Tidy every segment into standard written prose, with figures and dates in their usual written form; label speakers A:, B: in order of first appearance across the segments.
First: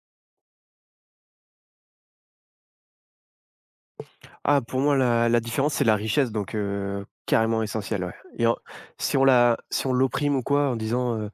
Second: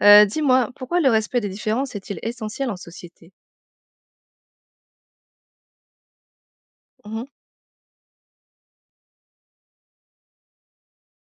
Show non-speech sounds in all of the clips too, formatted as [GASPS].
A: Dis-moi, pourquoi le respect des différences est-il essentiel en société?
B: Ah, pour moi, la différence, c'est la richesse, donc
A: Mmh mh.
B: carrément essentielle, ouais. Et en si on l'opprime ou quoi, en disant,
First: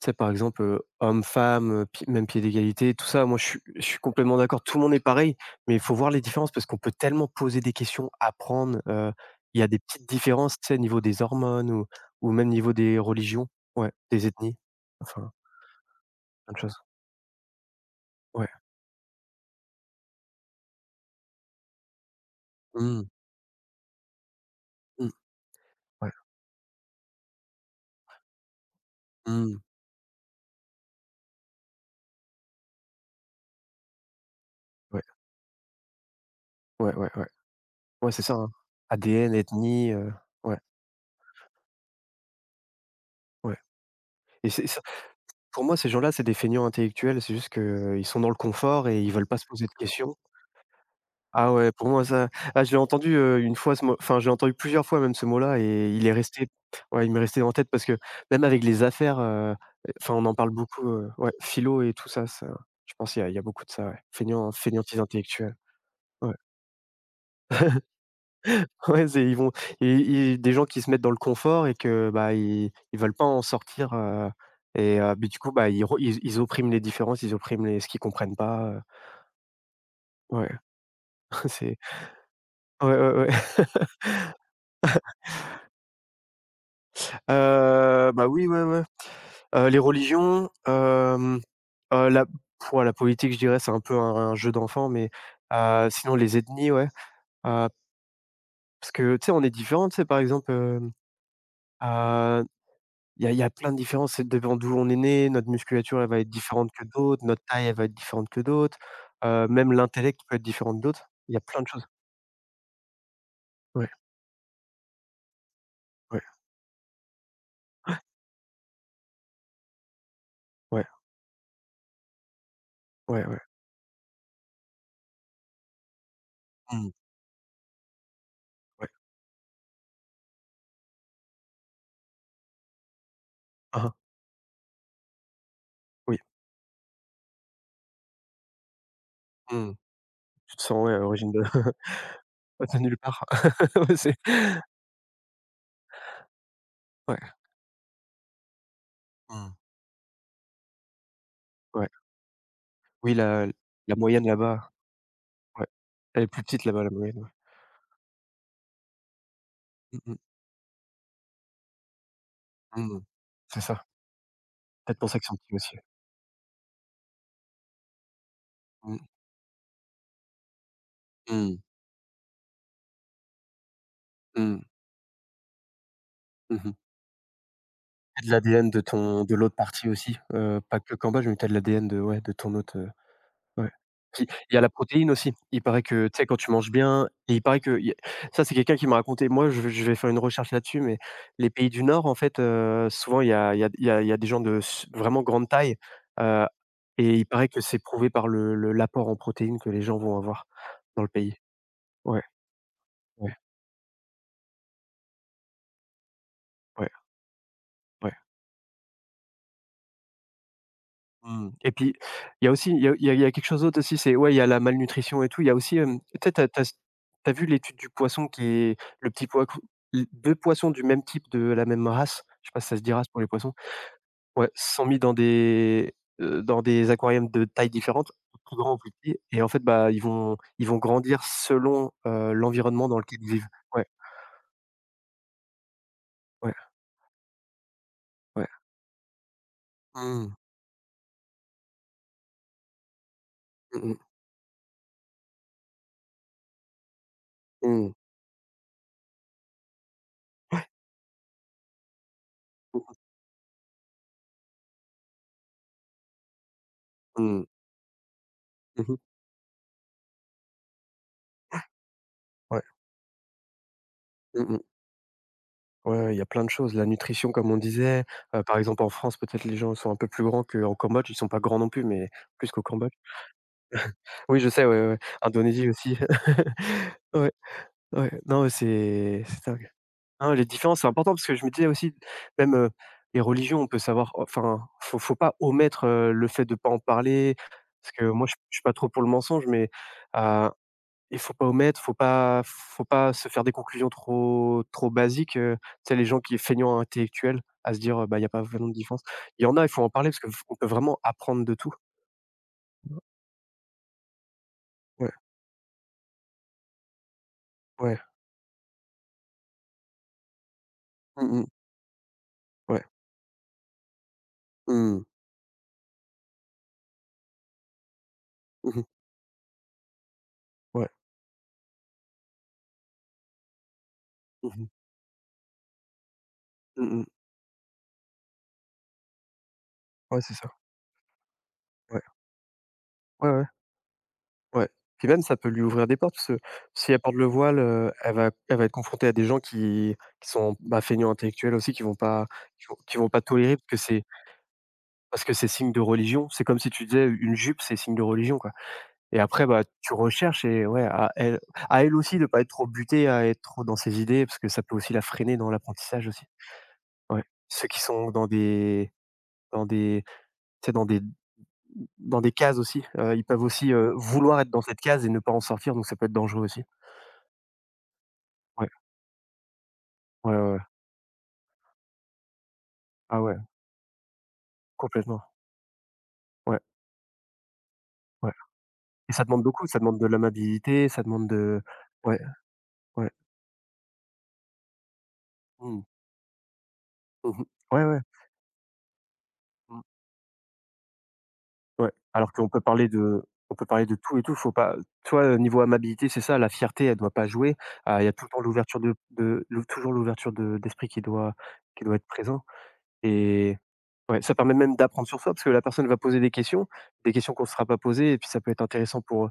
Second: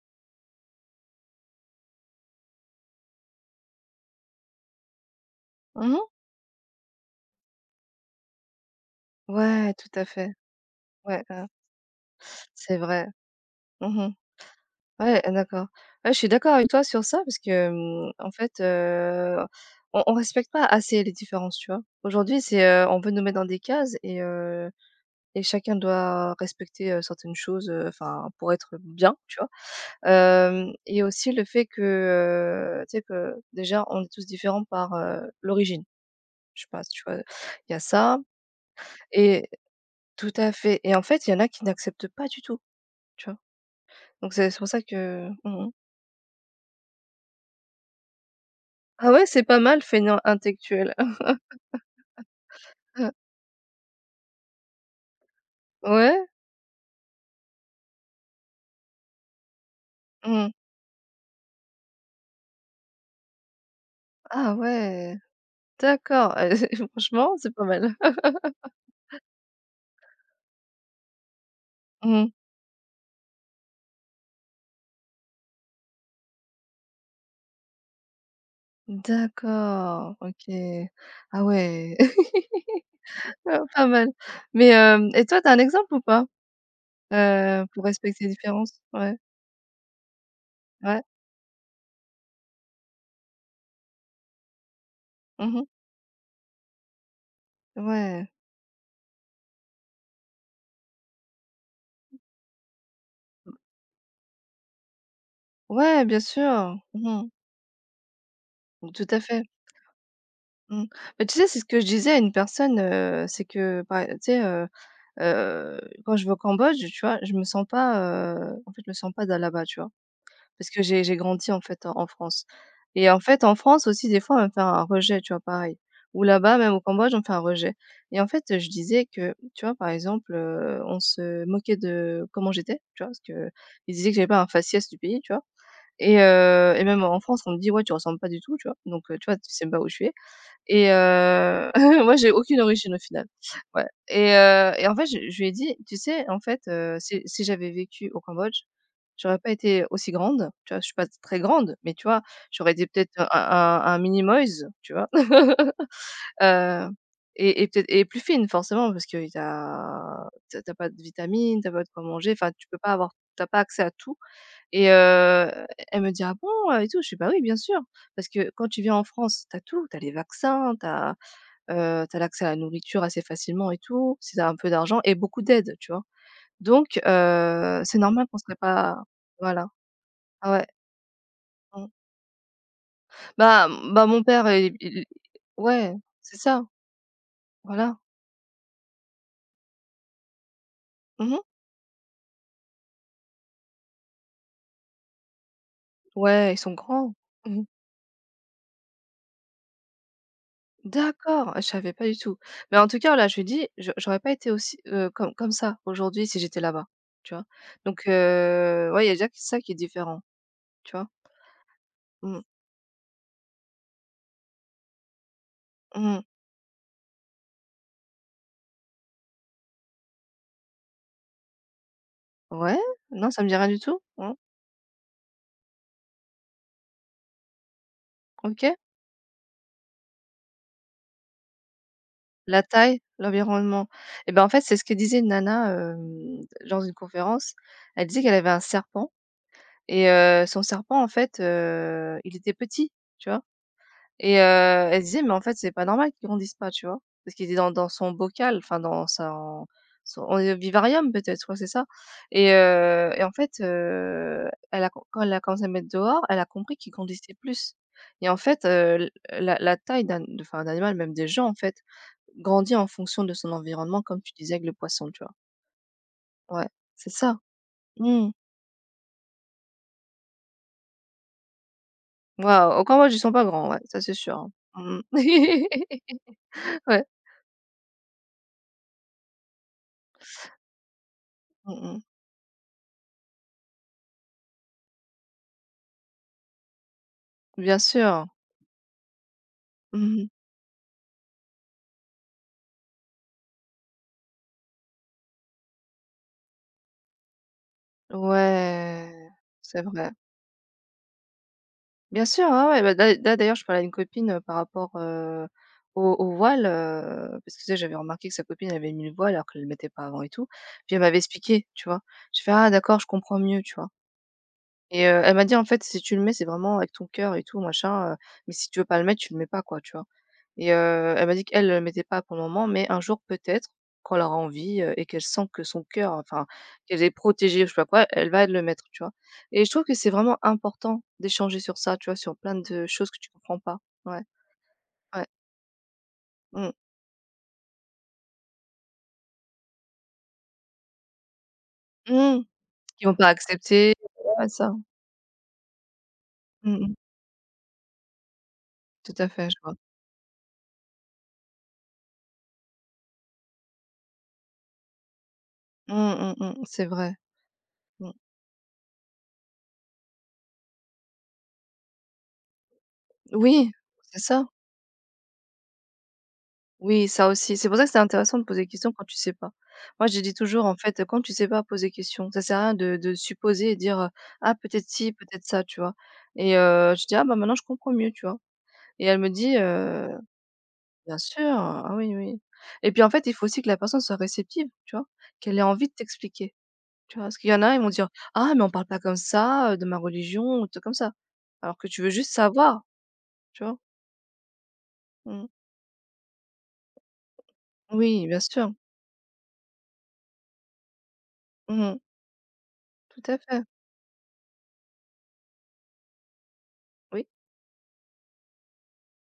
B: tu sais, par exemple, homme-femme, pi même pied d'égalité, tout ça, moi, je suis complètement d'accord. Tout le monde est pareil, mais il faut
A: Mmh.
B: voir les différences parce qu'on peut tellement poser des questions, apprendre, il y a
A: Ouais,
B: des
A: tout à
B: petites
A: fait.
B: différences, tu sais, au niveau des
A: Ouais,
B: hormones ou même niveau
A: c'est
B: des
A: vrai.
B: religions, ouais,
A: Mmh mh.
B: des ethnies,
A: Ouais,
B: enfin,
A: d'accord. Ouais, je suis
B: plein
A: d'accord
B: de
A: avec
B: choses.
A: toi sur ça parce que, en
B: Ouais.
A: fait, on respecte pas assez les différences, tu vois? Aujourd'hui, c'est, on
B: Mmh,
A: veut nous mettre dans des cases et heu
B: mmh,
A: et chacun
B: ouais,
A: doit respecter, certaines choses, enfin, pour être bien, tu vois?
B: mmh,
A: Hem Et aussi le fait que, tu sais que déjà, on est tous différents par,
B: ouais,
A: l'origine. Je sais pas,
B: ouais,
A: tu
B: ouais,
A: vois?
B: ouais.
A: Il y a
B: Ouais,
A: ça,
B: c'est ça, hein. ADN,
A: et
B: ethnie,
A: tout à
B: ouais,
A: fait, et en fait, il y en a qui n'acceptent pas du tout, tu vois?
B: ouais.
A: Donc
B: Et
A: c'est
B: c'est
A: pour ça
B: ça,
A: que
B: pour
A: mmh
B: moi, ces gens-là, c'est des feignants intellectuels, c'est juste qu'ils sont dans le confort et ils
A: Ah ouais,
B: veulent pas
A: c'est
B: se
A: pas
B: poser de
A: mal,
B: questions.
A: fainéant intellectuel. [LAUGHS]
B: Ah ouais, pour moi ça, ah je l'ai entendu, une fois ce mot, enfin, j'ai entendu plusieurs fois même ce mot-là et il est
A: Ouais?
B: resté, ouais, il m'est resté en tête parce que même avec les affaires, enfin, on en parle
A: Mmh.
B: beaucoup, ouais, philo et tout ça, ça, je pense qu'il y a beaucoup de ça, ouais. Feignants,
A: Ah
B: fainéantise
A: ouais,
B: intellectuelle, ouais.
A: d'accord, [LAUGHS] franchement, c'est pas mal.
B: Ouais, c'est ils vont, et des gens qui se mettent dans le confort et que,
A: Mmh.
B: bah, ils veulent pas en sortir, et mais du coup, bah, ils oppriment les différences, ils oppriment les ce qu'ils comprennent pas,
A: D'accord, OK.
B: ouais,
A: Ah
B: [LAUGHS] c'est
A: ouais, [LAUGHS]
B: ouais, ouais,
A: ah
B: ouais, [LAUGHS]
A: pas mal. Mais, hem et toi, t'as un exemple ou pas? Pour respecter
B: bah,
A: les
B: oui, ouais,
A: différences?
B: ouais,
A: Ouais,
B: les religions,
A: ouais.
B: la pouah, la politique, je dirais, c'est un peu un jeu d'enfant, mais
A: Mmh.
B: sinon les ethnies, ouais, heu,
A: Ouais.
B: parce que, tu sais, on est différents, tu sais, par exemple, heu il y a plein de différences, ça dépend d'où on est né, notre musculature,
A: Ouais,
B: elle
A: bien
B: va être différente
A: sûr.
B: que
A: Mmh.
B: d'autres, notre taille, elle va être différente que d'autres,
A: Tout à fait.
B: même l'intellect peut être différent que
A: Mmh.
B: d'autres.
A: Bah,
B: Il y
A: tu
B: a
A: sais, c'est
B: plein
A: ce
B: de
A: que je
B: choses.
A: disais à une personne, c'est que
B: Ouais,
A: par tu sais, heu, quand
B: ouais,
A: je vais au Cambodge, tu vois, je me sens pas, en fait, je me sens pas d'a là-bas, tu vois? Parce que
B: ouais,
A: j'ai grandi, en fait, en France. Et en
B: ouais, ouais.
A: fait, en France aussi, des fois, on me fait un rejet, tu vois, pareil. Ou là-bas, même au
B: Mmh,
A: Cambodge, on me fait un rejet. Et en fait, je
B: ouais.
A: disais que, tu vois, par exemple, on se moquait de comment j'étais, tu vois? Parce que
B: Hein, hein,
A: ils disaient que j'avais pas un faciès du pays, tu vois?
B: oui.
A: Et même en France, on me dit: «Ouais, tu ressembles pas du tout», tu vois? Donc tu vois, tu sais
B: Mmh.
A: pas où je suis.
B: Tu te sens,
A: Et
B: ouais, origine de [LAUGHS]
A: [LAUGHS] moi j'ai aucune
B: de
A: origine
B: nulle
A: au
B: part.
A: final.
B: [LAUGHS]
A: Ouais.
B: Ouais, c'est
A: Et en fait, je lui ai dit: «Tu sais, en fait, si
B: ouais.
A: si j'avais vécu au Cambodge, j'aurais pas
B: Mmh,
A: été aussi grande». Tu vois? Je suis pas très grande,
B: ouais.
A: mais tu vois, j'aurais été peut-être
B: Oui,
A: un
B: la
A: un
B: la
A: un mini
B: moyenne
A: Moïse,
B: là-bas,
A: tu vois?
B: ouais,
A: [LAUGHS]
B: elle est plus petite là-bas,
A: Heu
B: la moyenne, ouais.
A: et peut-être, et plus fine forcément parce que y
B: Mmh mh.
A: a tu as pas de vitamines, tu as pas de quoi manger, enfin tu peux pas
B: Mmh.
A: avoir, tu as pas
B: C'est
A: accès
B: ça.
A: à tout. Et
B: Peut-être pour ça qu'ils sont petits aussi.
A: elle me dit: «Ah bon?» Et tout. Je fais: «Bah oui, bien sûr, parce que quand tu viens en
B: Mmh.
A: France, tu as tout, tu as les vaccins,
B: Mmh.
A: tu as l'accès à la nourriture assez facilement et tout, si tu as un
B: Mmh.
A: peu d'argent et beaucoup d'aide, tu vois?
B: Mmh.
A: Donc c'est normal
B: Et de
A: qu'on serait
B: l'ADN de
A: pas,
B: ton de l'autre
A: voilà.
B: partie aussi,
A: Ah ouais.
B: pas que cambodge, mais tu as de
A: Mmh.
B: l'ADN de ouais, de ton autre,
A: Bah
B: ouais.
A: m- bah mon
B: Puis
A: père
B: il y a la
A: il.
B: protéine aussi. Il paraît
A: Ouais,
B: que, tu sais,
A: c'est
B: quand tu
A: ça,
B: manges bien et il paraît qu'il y a
A: voilà.
B: ça, c'est quelqu'un qui m'a raconté. Moi, je vais faire une recherche là-dessus, mais
A: Mmh.
B: les pays du nord, en fait, souvent, il y a il y a il y a il y a des gens de s vraiment grande taille, heu
A: Ouais, ils sont grands.
B: et il paraît que
A: Mmh.
B: c'est prouvé par le l'apport en protéines que les gens vont avoir dans le pays.
A: D'accord, je savais pas du
B: Ouais,
A: tout. Mais en tout cas, là
B: ouais,
A: je lui dis: «Je j'aurais pas été aussi, comme ça aujourd'hui si j'étais là-bas»,
B: ouais,
A: tu vois? Donc
B: ouais.
A: ouais, il y a déjà ça qui est différent, tu vois?
B: Mmh. Et puis,
A: Mmh.
B: il y a aussi il y a il y a il y a quelque chose d'autre aussi, c'est ouais, il y a la malnutrition et tout, il y a aussi, tu
A: Mmh.
B: sais, tu as tu vu l'étude du poisson qui est le petit poisson, 2 poissons du même type, de la même race, je sais pas si
A: Ouais?
B: ça se dit race pour les
A: Non, ça me
B: poissons?
A: dit rien du tout? Mmh.
B: Ouais, sont mis dans des aquariums de tailles différentes, plus grand
A: OK.
B: ou plus petit et en fait, bah, ils vont grandir selon,
A: La
B: l'environnement dans
A: taille,
B: lequel ils vivent. Ouais,
A: l'environnement. Et ben, en fait, c'est ce que disait une nana,
B: ouais,
A: lors d'une conférence. Elle disait qu'elle
B: ouais.
A: avait un serpent. Et
B: Mmh.
A: son serpent, en fait, il était petit, tu vois?
B: Mmh mh.
A: Et elle disait: «Mais en fait, c'est pas normal qu'il grandisse pas», tu vois? Parce qu'il était dans
B: Mmh.
A: son bocal, enfin dans son vivarium peut-être, ouais, c'est ça. Et en fait, elle a quand elle a commencé à le mettre dehors, elle a compris qu'il grandissait
B: Mmh.
A: plus. Et en fait,
B: Mmh.
A: l la la taille d'un d enfin, d'un animal, même des gens, en fait,
B: Ouais.
A: grandit en fonction de son environnement, comme tu disais
B: Mmh.
A: avec le poisson, tu vois?
B: Ouais, ouais, il y a plein de
A: Ouais,
B: choses. La
A: c'est
B: nutrition,
A: ça.
B: comme on disait,
A: Mmh.
B: par exemple, en France, peut-être les gens sont un peu plus grands qu'en Cambodge. Ils sont pas grands non plus, mais plus qu'au
A: Waouh!
B: Cambodge.
A: Encore moi, je sens pas grand, ouais, ça c'est
B: Oui,
A: sûr,
B: je sais, ouais, ouais, ouais.
A: hein. Mmh.
B: Indonésie aussi.
A: [LAUGHS] Ouais.
B: [LAUGHS] Ouais, ouais. Non, mais c'est dingue. Non, les différences, c'est important parce que je me disais
A: Mmh
B: aussi,
A: mh.
B: même, les religions, on peut savoir oh, enfin, faut pas omettre, le fait de pas en parler
A: Bien
B: parce que
A: sûr.
B: moi, je suis pas trop pour le mensonge, mais
A: Mmh.
B: heu il faut pas omettre, faut pas se faire des conclusions trop basiques, tu sais les gens qui feignants intellectuels à se dire, «Bah, il y a pas vraiment de différence».
A: Ouais,
B: Il y en a, il
A: c'est
B: faut en
A: vrai.
B: parler parce qu'on peut vraiment apprendre de tout.
A: Bien sûr, ouais, ouais, bah, d'a là d'ailleurs, je parlais à une copine, par rapport,
B: Ouais,
A: au voile, parce que tu sais, j'avais
B: ouais.
A: remarqué que sa copine elle avait mis le voile alors qu'elle ne le mettait pas avant et tout. Puis elle m'avait
B: Mmh mh.
A: expliqué, tu vois? J'ai fait: «Ah
B: Ouais.
A: d'accord, je comprends mieux», tu vois?
B: Mmh.
A: Et elle m'a dit: «En fait, si tu le mets, c'est vraiment avec ton cœur et tout machin, mais si tu
B: Mmh.
A: veux pas le mettre, tu le mets pas quoi», tu vois? Et
B: Ouais.
A: elle m'a dit qu'elle, elle mettait pas pour le moment, mais un jour peut-être, quand elle aura
B: Mmh mh.
A: envie, et qu'elle sent que son cœur, enfin, qu'elle
B: Mmh.
A: est protégée, je sais pas quoi, elle va le mettre, tu vois? Et je trouve que c'est
B: Ouais, c'est
A: vraiment
B: ça.
A: important d'échanger sur ça,
B: Ouais.
A: tu vois? Sur plein de choses que tu
B: Ouais, ouais,
A: comprends pas. Ouais,
B: ouais. Puis même,
A: ouais.
B: ça peut lui ouvrir des portes parce que
A: Mmh.
B: si elle porte le voile, elle va être confrontée à des gens qui sont, bah, feignants intellectuels aussi, qui vont pas
A: Mmh.
B: qui vont qui
A: Qu'ils
B: vont
A: vont
B: pas
A: pas
B: tolérer parce que
A: accepter.
B: c'est,
A: Ouais, ça.
B: parce que c'est signe de religion. C'est comme si
A: Mmh
B: tu
A: mh.
B: disais une jupe, c'est signe de religion, quoi,
A: Tout
B: et
A: à
B: après,
A: fait, je
B: bah,
A: vois.
B: tu recherches et ouais, à elle, à elle aussi de pas être trop butée, à être trop dans ses idées parce que ça peut aussi la freiner dans
A: Mmh,
B: l'apprentissage aussi.
A: mmh, mmh. C'est vrai.
B: Ouais. Ceux qui sont
A: Mmh.
B: dans des tu sais, dans des cases aussi, ils peuvent
A: Oui,
B: aussi,
A: c'est
B: vouloir
A: ça.
B: être dans cette case et ne pas en sortir, donc ça peut être dangereux aussi.
A: Oui, ça aussi. C'est pour ça que c'est intéressant de poser des
B: Ouais,
A: questions quand tu sais pas. Moi, je dis
B: ouais, ouais, ouais.
A: toujours, en fait, quand tu sais pas, pose des questions. Ça sert à rien de
B: Ah ouais,
A: supposer et dire, ah, peut-être ci,
B: complètement.
A: peut-être ça, tu vois. Et
B: Ouais,
A: je dis, ah, bah maintenant, je comprends mieux, tu
B: ouais,
A: vois. Et
B: et
A: elle
B: ça
A: me
B: demande
A: dit,
B: beaucoup, ça demande de l'amabilité, ça
A: bien
B: demande
A: sûr,
B: de
A: ah oui,
B: ouais,
A: oui. Et puis, en
B: ouais.
A: fait, il faut aussi que la personne soit réceptive, tu vois, qu'elle ait
B: Mmh.
A: envie de t'expliquer, tu vois. Parce
B: Mmh.
A: qu'il y en a, ils
B: Ouais,
A: vont
B: ouais.
A: dire, ah, mais on parle pas comme ça,
B: Mmh.
A: de ma religion, ou tout comme ça. Alors que
B: Ouais,
A: tu veux
B: alors
A: juste
B: qu'on peut
A: savoir,
B: parler de, on
A: tu
B: peut
A: vois.
B: parler de tout et tout, faut pas, toi, vois,
A: Mm.
B: niveau amabilité, c'est ça, la fierté, elle doit pas jouer. Ah, il y a tout
A: Oui,
B: le
A: bien
B: temps
A: sûr.
B: l'ouverture de l'ou toujours l'ouverture de d'esprit qui doit
A: Mhm.
B: être présent
A: Tout à
B: et
A: fait.
B: ouais, ça permet même d'apprendre sur soi parce que la personne va poser des
A: Oui,
B: questions qu'on ne sera pas posées et puis ça peut être intéressant pour,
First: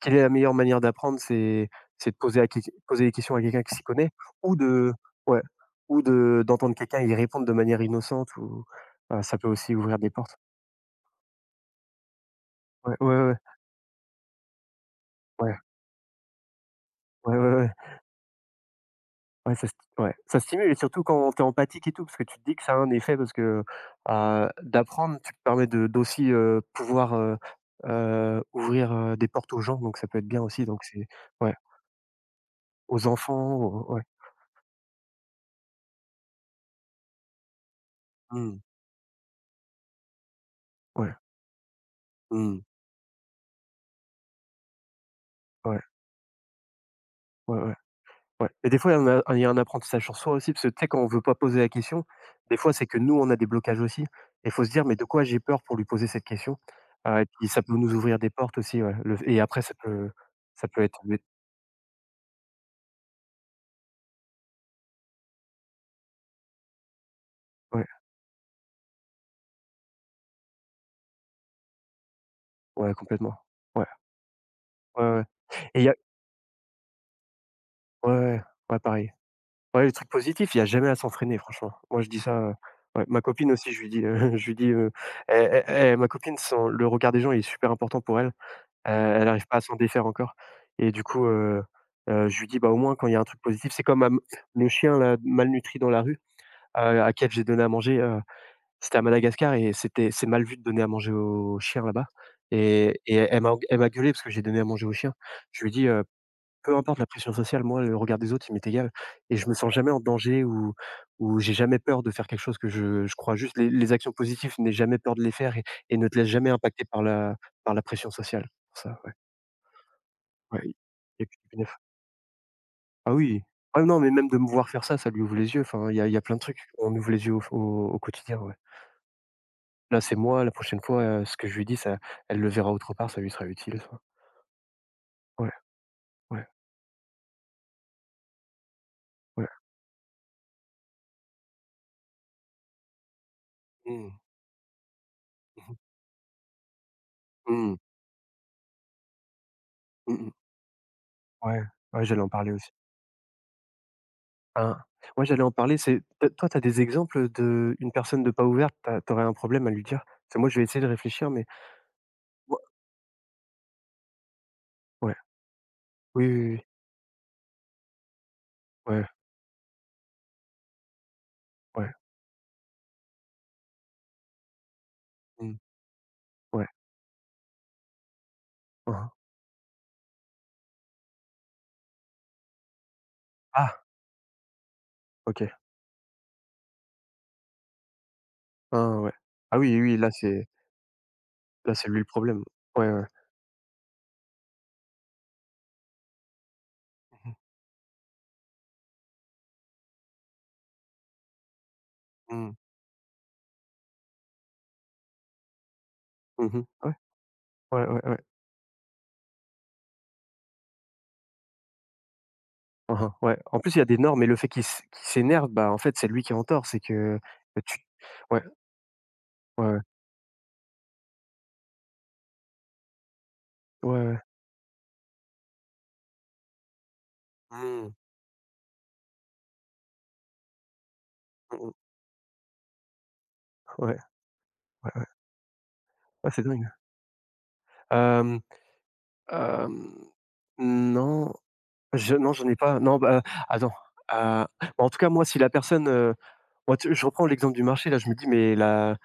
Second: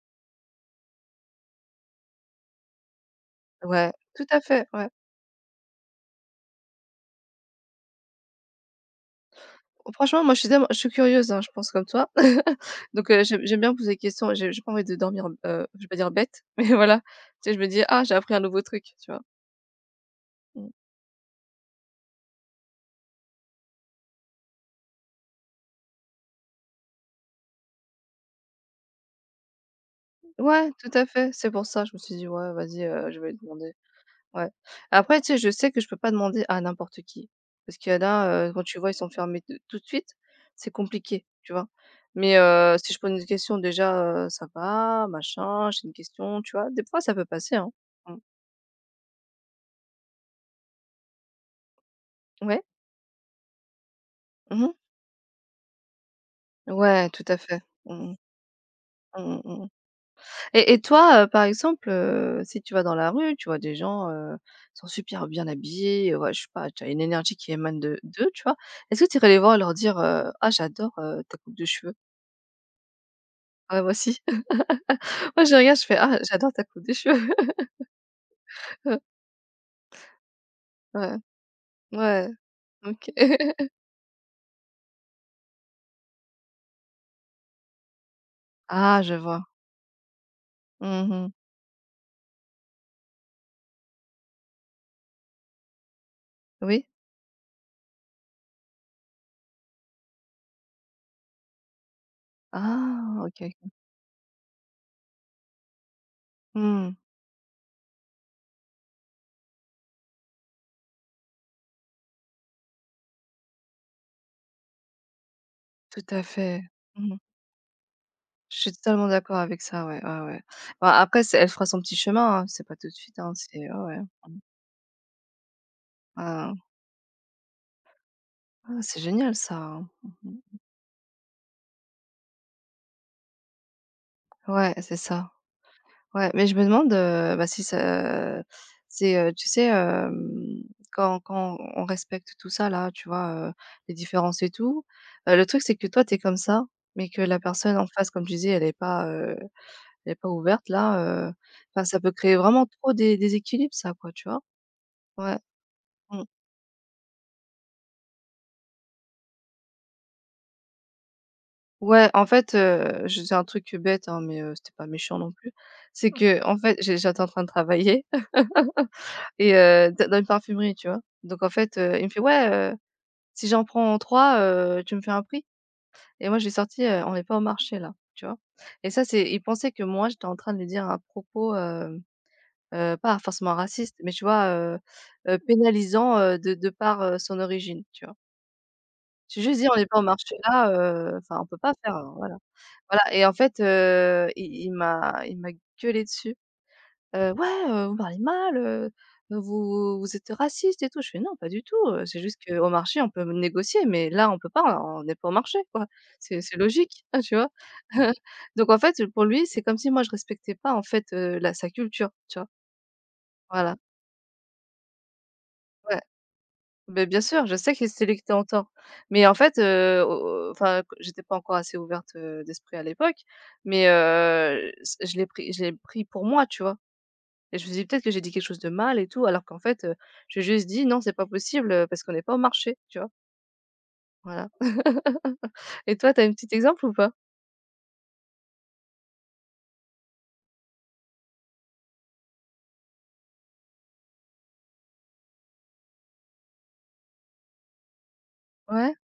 B: quelle est la meilleure manière d'apprendre? C'est de poser à quel, poser des questions à quelqu'un qui s'y
A: ouais,
B: connaît
A: tout à
B: ou
A: fait, ouais.
B: de ouais, ou de d'entendre quelqu'un y répondre de manière innocente ou, ça peut aussi ouvrir des
A: Franchement, moi,
B: portes.
A: je suis curieuse, hein, je pense comme toi. [LAUGHS]
B: Ouais, ouais,
A: Donc
B: ouais, ouais.
A: j'aime bien poser des questions, j'ai pas envie de dormir,
B: Ouais,
A: je vais pas dire bête, [LAUGHS] mais voilà.
B: ouais,
A: Tu sais,
B: ouais,
A: je me
B: ouais.
A: dis: «Ah, j'ai appris un nouveau truc», tu vois?
B: Ouais, ça st ouais, ça
A: Mmh.
B: stimule et surtout quand tu es empathique et tout, parce que tu te dis que ça a un effet parce que, d'apprendre, tu te permets de d'aussi, pouvoir, ouvrir, des portes aux gens, donc ça peut être bien aussi,
A: Ouais,
B: donc
A: tout à
B: c'est
A: fait, c'est
B: ouais,
A: pour ça, je me suis dit: «Ouais, vas-y,
B: aux
A: je vais lui
B: enfants,
A: demander».
B: aux ouais.
A: Ouais. Après, tu sais, je sais que je peux pas demander à n'importe qui, parce qu'il y en a,
B: Mmh,
A: quand tu vois, ils sont fermés de tout de suite, c'est
B: ouais,
A: compliqué, tu vois? Mais
B: mmh,
A: si je pose une question déjà, «Ça va?» machin,
B: ouais,
A: «J'ai une question», tu vois? Des fois, ça peut passer,
B: ouais,
A: hein.
B: ouais,
A: Mmh.
B: ouais. Et des fois, il y en a il y a un apprentissage sur soi aussi parce que tu sais, quand on veut pas poser la question, des
A: Ouais.
B: fois, c'est que nous, on a des blocages aussi et il faut se
A: Mmh.
B: dire: «Mais de quoi j'ai peur pour lui poser cette question?»
A: Ouais, tout
B: Et
A: à
B: puis
A: fait.
B: ça peut nous
A: Mmh mh.
B: ouvrir des portes aussi, ouais, le
A: Mmh
B: et
A: mh,
B: après
A: mmh.
B: ça
A: Et
B: peut être
A: toi, par exemple, si tu vas dans la rue, tu vois des gens, sont super bien habillés, ouais, je sais pas, tu as une énergie qui émane
B: ouais.
A: de d'eux, tu vois? Est-ce que tu irais les voir et leur dire, «Ah j'adore, ta coupe de cheveux»?
B: Ouais, complètement.
A: Ouais,
B: Ouais,
A: moi aussi. [LAUGHS]
B: ouais, ouais. Ouais.
A: Moi je les regarde,
B: Et il
A: je
B: y a
A: fais: «Ah j'adore ta coupe de cheveux».
B: ouais, ouais, ouais, ouais, pareil. Ouais, les trucs positifs, il y a jamais
A: [LAUGHS]
B: à
A: Ouais,
B: s'entraîner franchement. Moi, je dis
A: ouais,
B: ça, ouais,
A: OK.
B: ma copine
A: [LAUGHS]
B: aussi, je lui dis, [LAUGHS] je lui dis, elle ma copine, son le regard des gens, il est super important pour elle.
A: Ah je
B: Elle
A: vois.
B: n'arrive pas à s'en défaire encore et du coup,
A: Mmh.
B: je lui dis: «Bah, au moins, quand il y a un truc positif», c'est comme ma m, le chien là, malnutri dans la rue,
A: Oui?
B: à qui j'ai donné à manger, c'était à Madagascar et c'était c'est mal vu de donner à manger aux chiens là-bas et et
A: Ah
B: elle
A: OK.
B: m'a
A: OK.
B: elle m'a gueulé parce que j'ai donné à manger aux chiens. Je lui dis peu
A: Mmh.
B: importe la pression sociale, moi, le regard des autres, il m'est égal et je me sens jamais en danger ou j'ai jamais peur de faire quelque chose que je crois juste. Les actions positives, n'aie jamais peur de les faire et
A: Tout
B: ne te
A: à
B: laisse jamais
A: fait.
B: impacter par
A: Mmh.
B: la, par la pression sociale.
A: Je suis
B: Ça,
A: totalement
B: ouais,
A: d'accord avec ça, ouais, ouais, ouais.
B: ouais, il
A: Bah, après,
B: y a que
A: c'est elle
B: du
A: fera
B: bénéf.
A: son petit chemin, hein, c'est pas tout de
B: Ah
A: suite, hein,
B: oui,
A: c'est ouais,
B: ah
A: ouais.
B: non, mais même
A: Mmh.
B: de me voir faire ça, ça lui ouvre les yeux. Enfin, il y a plein de
A: Ah,
B: trucs. On ouvre les yeux au au quotidien, ouais.
A: ah, c'est génial ça, hein.
B: Là,
A: Mmh
B: c'est
A: mmh.
B: moi, la prochaine fois, ce que je lui dis, ça, elle le verra autre part, ça lui sera utile, ça.
A: Ouais, c'est ça.
B: Ouais,
A: Ouais,
B: ouais,
A: mais je me demande, bah, si ça c'est, tu
B: ouais.
A: sais, quand on respecte tout ça là, tu vois, les
B: Mmh.
A: différences et tout, le truc c'est
B: Mmh
A: que toi, t'es comme ça, mais que la personne
B: mh.
A: en face, comme tu disais, elle est pas, heu, elle est
B: Mmh
A: pas
B: mh.
A: ouverte là,
B: Ouais,
A: enfin ça
B: ouais,
A: peut
B: j'allais en
A: créer
B: parler
A: vraiment
B: aussi.
A: trop des déséquilibres ça, quoi, tu vois?
B: Hein, ouais,
A: Ouais.
B: j'allais en parler, c'est
A: Mmh.
B: t toi, tu as des exemples de une personne de pas ouverte, tu as un problème à lui dire? C'est moi, je vais essayer de réfléchir, mais
A: Ouais, en fait,
B: moi,
A: je c'est un truc bête, hein, mais, c'était pas
B: ouais,
A: méchant non plus. C'est
B: oui, oui,
A: que, en
B: oui,
A: fait, j'étais en train de travailler [LAUGHS]
B: oui, ouais,
A: et d dans une parfumerie, tu vois? Donc en fait,
B: ouais,
A: il me fait: «Ouais, heu, si j'en prends 3, tu me fais un prix?»
B: mmh,
A: Et moi, je lui ai
B: ouais,
A: sorti, «On n'est pas au marché là», tu vois? Et
B: hein,
A: ça,
B: hein.
A: c'est il pensait que moi, j'étais en train de lui dire un propos, pas forcément
B: Ah!
A: raciste, mais tu vois,
B: OK.
A: pénalisant, de par, son origine, tu vois?
B: Ah ouais.
A: J'ai
B: Ah
A: juste dit: «On
B: oui,
A: n'est
B: oui,
A: pas au
B: là,
A: marché là, enfin, on peut pas
B: c'est
A: faire,
B: lui le
A: voilà».
B: problème. Ouais, ouais.
A: Voilà. Et en fait, il m'a gueulé dessus.
B: Mmh
A: «Ouais, vous parlez mal, vous êtes raciste et tout». Je fais: «Non, pas du tout, c'est juste
B: mh.
A: qu'au marché, on peut négocier, mais là, on peut pas, on n'est pas au marché, quoi. C'est
B: Mmh. Ouais,
A: logique», [LAUGHS] tu vois?
B: ouais, ouais, ouais.
A: Donc en fait, pour lui, c'est comme si moi, je respectais pas, en fait, la sa culture, tu vois?
B: Hein, hein, ouais. En plus,
A: Voilà,
B: il y a des normes et le fait qu'il s'énerve, bah, en fait,
A: ouais.
B: c'est lui qui est en tort, c'est
A: Beh,
B: que,
A: bien sûr, je
B: bah,
A: sais
B: tu,
A: qu'il sélectait
B: ouais,
A: en tort. Mais en fait,
B: ouais, ouais,
A: au au enfin, q j'étais pas encore assez ouverte, d'esprit à l'époque, mais
B: ouais, ouais.
A: s je l'ai pris pour moi, tu vois? Et je me suis dit:
B: Mmh.
A: «Peut-être que j'ai dit quelque chose de mal et tout», alors qu'en fait, j'ai juste dit: «Non, c'est pas possible,
B: Mmh.
A: parce qu'on n'est pas au marché», tu vois?
B: Ouais,
A: Voilà.
B: ouais,
A: [LAUGHS] Et toi, t'as
B: ouais,
A: un
B: c'est
A: petit
B: dingue.
A: exemple ou pas?
B: Hem, hem, non. Je Non, j'en ai pas. Non, bah, attends, bah, en tout cas, moi, si la personne, moi, tu je reprends l'exemple du marché, là, je me dis: «Mais
A: Ouais,
B: la,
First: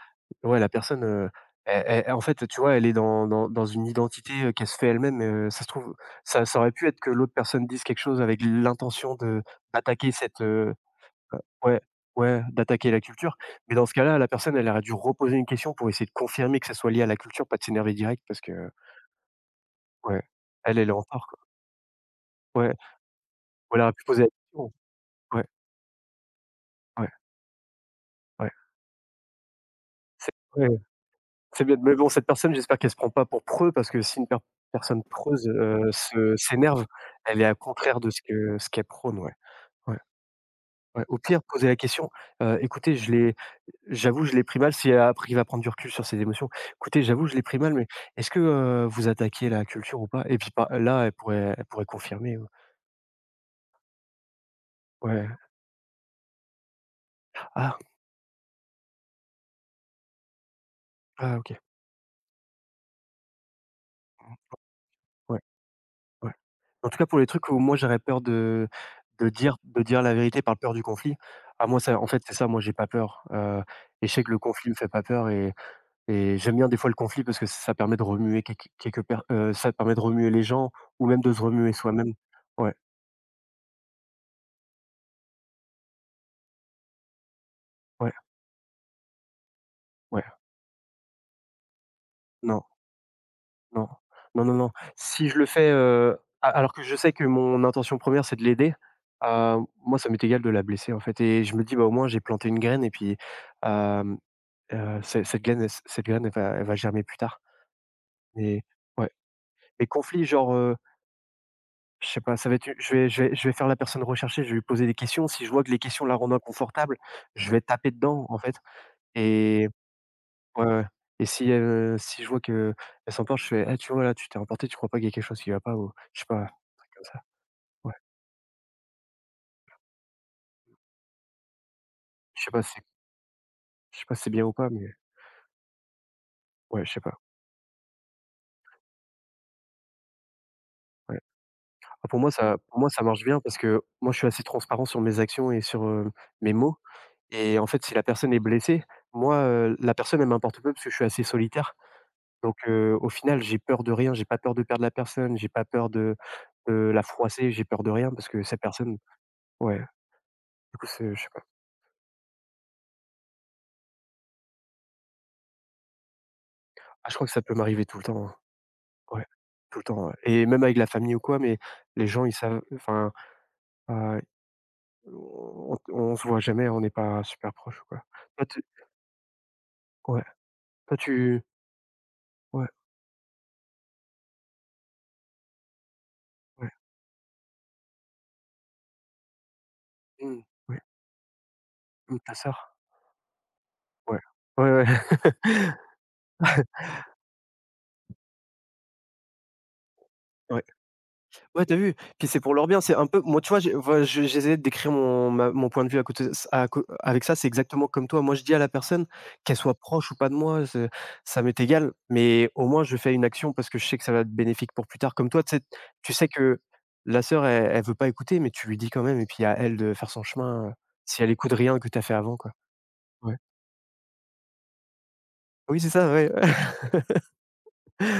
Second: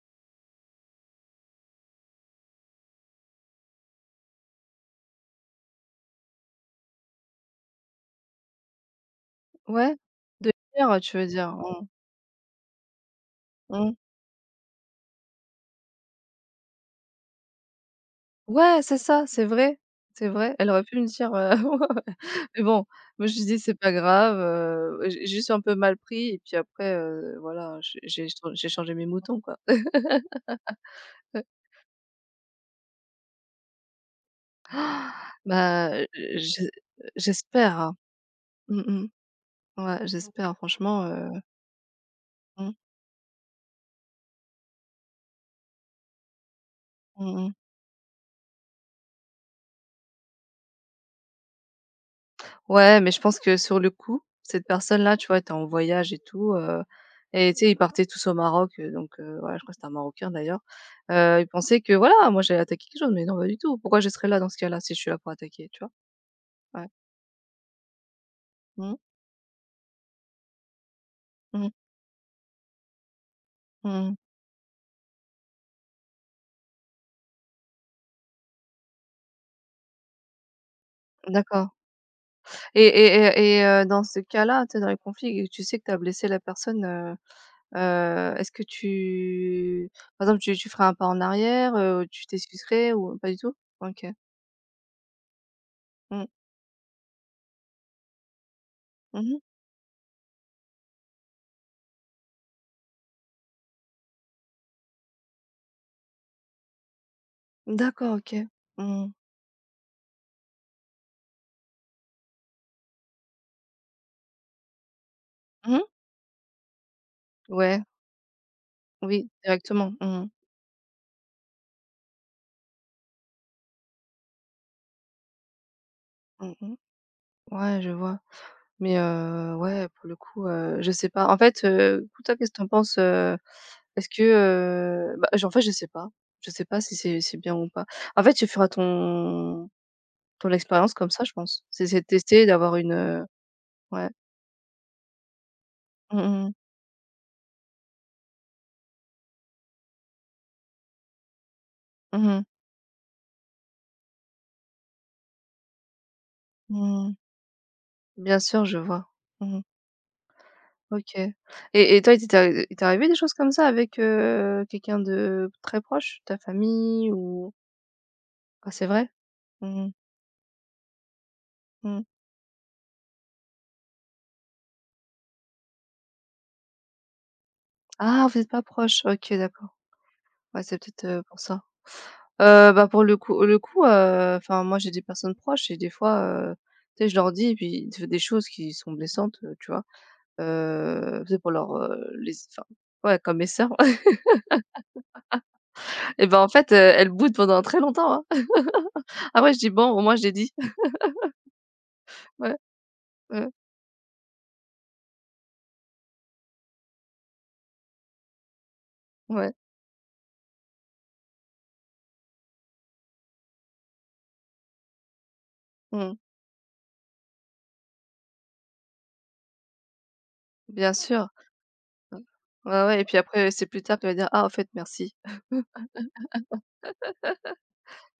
B: ouais, la personne, elle en fait, tu vois, elle est dans une identité, qu'elle se fait elle-même, ça se trouve, ça ça aurait pu être que l'autre personne dise quelque chose avec l'intention de
A: ouais.
B: d'attaquer cette,
A: De dire, tu veux dire?
B: ouais,
A: Mmh.
B: ouais, d'attaquer la culture». Mais dans
A: Mmh.
B: ce cas-là, la personne, elle aurait dû reposer une question pour essayer de confirmer que ça soit lié à la culture, pas de s'énerver direct parce que,
A: Ouais, c'est ça, c'est vrai,
B: ouais,
A: c'est vrai. Elle
B: elle,
A: aurait
B: elle est
A: pu
B: en
A: me
B: tort,
A: dire,
B: quoi.
A: [LAUGHS] mais
B: Ouais,
A: bon, moi, je lui dis: «C'est
B: ou elle
A: pas
B: aurait pu poser la
A: grave,
B: question.
A: ouais, j'ai
B: Ouais,
A: juste un peu mal pris» et puis après,
B: ouais,
A: voilà, j'ai j'ai ch
B: ouais.
A: j'ai changé mes moutons, quoi. [GASPS]
B: C'est, ouais,
A: [LAUGHS]
B: c'est bien. Mais bon, cette personne, j'espère qu'elle se prend pas pour preux, parce que si une personne
A: Ah,
B: preuse,
A: bah,
B: se
A: je
B: s'énerve, elle est à
A: j'espère, hein.
B: contraire de ce que ce
A: Mmh
B: qu'elle
A: mh.
B: prône, ouais. Ouais,
A: Ouais, j'espère franchement,
B: ouais. Au pire, poser la question,
A: mmh.
B: «Écoutez, je l'ai j'avoue, je l'ai pris mal», si elle a appris à prendre du recul sur ses émotions. «Écoutez, j'avoue,
A: Mmh
B: je l'ai
A: mh.
B: pris mal, mais est-ce que, vous attaquez la culture ou pas?» et puis, par là, elle pourrait confirmer,
A: Ouais, mais je pense que sur le coup, cette personne-là, tu
B: ouais.
A: vois, était en voyage et tout, et tu sais, ils
B: Ah!
A: partaient tous au Maroc, donc voilà, je crois que c'était un Marocain d'ailleurs.
B: Ah,
A: Il
B: OK.
A: pensait que voilà, moi j'allais attaquer quelque chose, mais non, pas du tout. Pourquoi je serais là dans ce cas-là, si je suis là pour
B: Ouais.
A: attaquer, tu vois?
B: Ouais.
A: Ouais.
B: En tout cas, pour les trucs où moi j'aurais peur de
A: Mmh,
B: dire la vérité par peur du conflit, ah
A: mmh,
B: moi ça en fait c'est ça, moi j'ai pas peur, et je
A: mmh,
B: sais que le conflit me fait pas peur et j'aime bien des fois le conflit parce que ça permet de remuer quelques quelques per ça permet de remuer les gens ou même de se remuer
A: d'accord.
B: soi-même. Ouais,
A: et et Dans ce cas-là, tu sais, dans les conflits et tu sais que tu as blessé la personne,
B: ouais,
A: est-ce que tu
B: ouais.
A: par exemple, tu ferais un pas en arrière, tu
B: Non,
A: t'excuserais ou pas du tout?
B: non.
A: OK.
B: Non, non, non. Si je le fais,
A: Mmh.
B: a alors que je sais que mon intention première c'est de l'aider,
A: Mmh.
B: heu, moi ça m'est égal de la blesser en fait et je me dis: «Bah, au moins j'ai planté une graine» et puis, hem ce cette graine, elle va germer plus tard.
A: D'accord, OK.
B: Mais
A: Mmh.
B: ouais, mais conflit genre, je sais pas, ça va être je vais faire la personne recherchée, je vais lui poser des questions. Si je vois que
A: Mmh
B: les
A: mh.
B: questions la rendent inconfortable, je vais
A: Ouais,
B: taper dedans, en fait
A: oui,
B: et
A: directement. Mmh mh.
B: ouais, ouais et si je vois que elle s'emporte, je fais: «Eh, tu vois, là, tu t'es emporté tu crois pas qu'il y a quelque chose qui va pas?» ou je sais pas, un
A: Mmh mh.
B: truc comme ça.
A: Ouais, je
B: Ouais,
A: vois. Mais ouais, pour le coup, je sais pas. En fait, du coup, toi,
B: je
A: qu'est-ce
B: sais
A: que
B: pas
A: tu en
B: si
A: penses, heu?
B: je sais
A: Est-ce
B: pas
A: que,
B: si c'est bien ou pas, mais
A: bah, je en fait, je sais pas. Je sais pas
B: ouais, je
A: si
B: sais pas,
A: c'est bien ou pas. En fait, tu feras ton expérience comme
B: ouais.
A: ça, je pense. C'est de
B: Bah, pour moi
A: tester,
B: ça
A: d'avoir
B: pour moi
A: une,
B: ça marche bien parce que
A: ouais.
B: moi, je suis assez transparent sur mes actions et sur,
A: Mmh
B: mes
A: mh.
B: mots. Et en fait, si la personne est blessée, moi, la personne, elle m'importe peu parce que je suis assez solitaire.
A: Mmh mh.
B: Donc au final, j'ai peur de rien, j'ai pas peur de perdre la personne, j'ai pas peur de la
A: Mmh.
B: froisser, j'ai peur de rien parce
A: Bien
B: que cette
A: sûr, je
B: personne,
A: vois. Mmh mh.
B: ouais, du coup, c'est
A: OK.
B: je sais pas.
A: Et toi, il t'est arrivé des choses comme ça avec, quelqu'un de très proche? Ta
B: Ah,
A: famille
B: je crois que ça
A: ou
B: peut m'arriver tout le temps, hein.
A: ah, c'est vrai?
B: Ouais, tout le
A: Mmh
B: temps, ouais et même avec la famille ou quoi, mais
A: mmh.
B: les gens, ils savent enfin, heu, on se voit jamais, on n'est pas super proches quoi.
A: Ah, vous
B: Toi,
A: êtes pas
B: tu
A: proches? OK, d'accord.
B: Ouais,
A: Ouais, c'est
B: toi,
A: peut-être, pour
B: tu
A: ça.
B: ouais,
A: Bah, pour le coup, enfin, moi, j'ai des personnes proches et des fois, heu,
B: ouais,
A: tu sais, je leur dis et puis des choses qui sont blessantes, tu vois?
B: mmh, oui,
A: Tu sais, pour leur,
B: mmh,
A: les
B: ta
A: enfin,
B: sœur?
A: ouais, comme mes sœurs
B: Ouais. Ouais, ouais. [LAUGHS]
A: [LAUGHS] et ben, en fait, elles boudent pendant très longtemps, hein. [LAUGHS] Après, je dis: «Bon, au moins, je l'ai dit».
B: Ouais.
A: [LAUGHS]
B: Ouais, t'as vu? Puis c'est pour
A: Ouais,
B: leur bien, c'est un peu moi,
A: ouais,
B: tu vois, j'ai enfin, je j'essayais de décrire mon point de vue à côté à co avec ça, c'est exactement comme toi. Moi, je dis à la personne,
A: ouais,
B: qu'elle soit proche ou pas de moi, ce ça m'est égal, mais au moins je fais une action parce que je sais que ça va être bénéfique pour plus tard. Comme toi, tu sais tu
A: mmh,
B: sais que la sœur, elle elle veut pas écouter, mais tu lui dis quand même et puis à elle de faire son chemin,
A: bien
B: si
A: sûr.
B: elle écoute rien que t'as fait
A: Heu,
B: avant, quoi.
A: ouais, ouais et puis
B: Ouais.
A: après, c'est plus tard qu'elle va dire: «Ah, au fait, merci».
B: Oui, c'est ça, ouais. Ouais.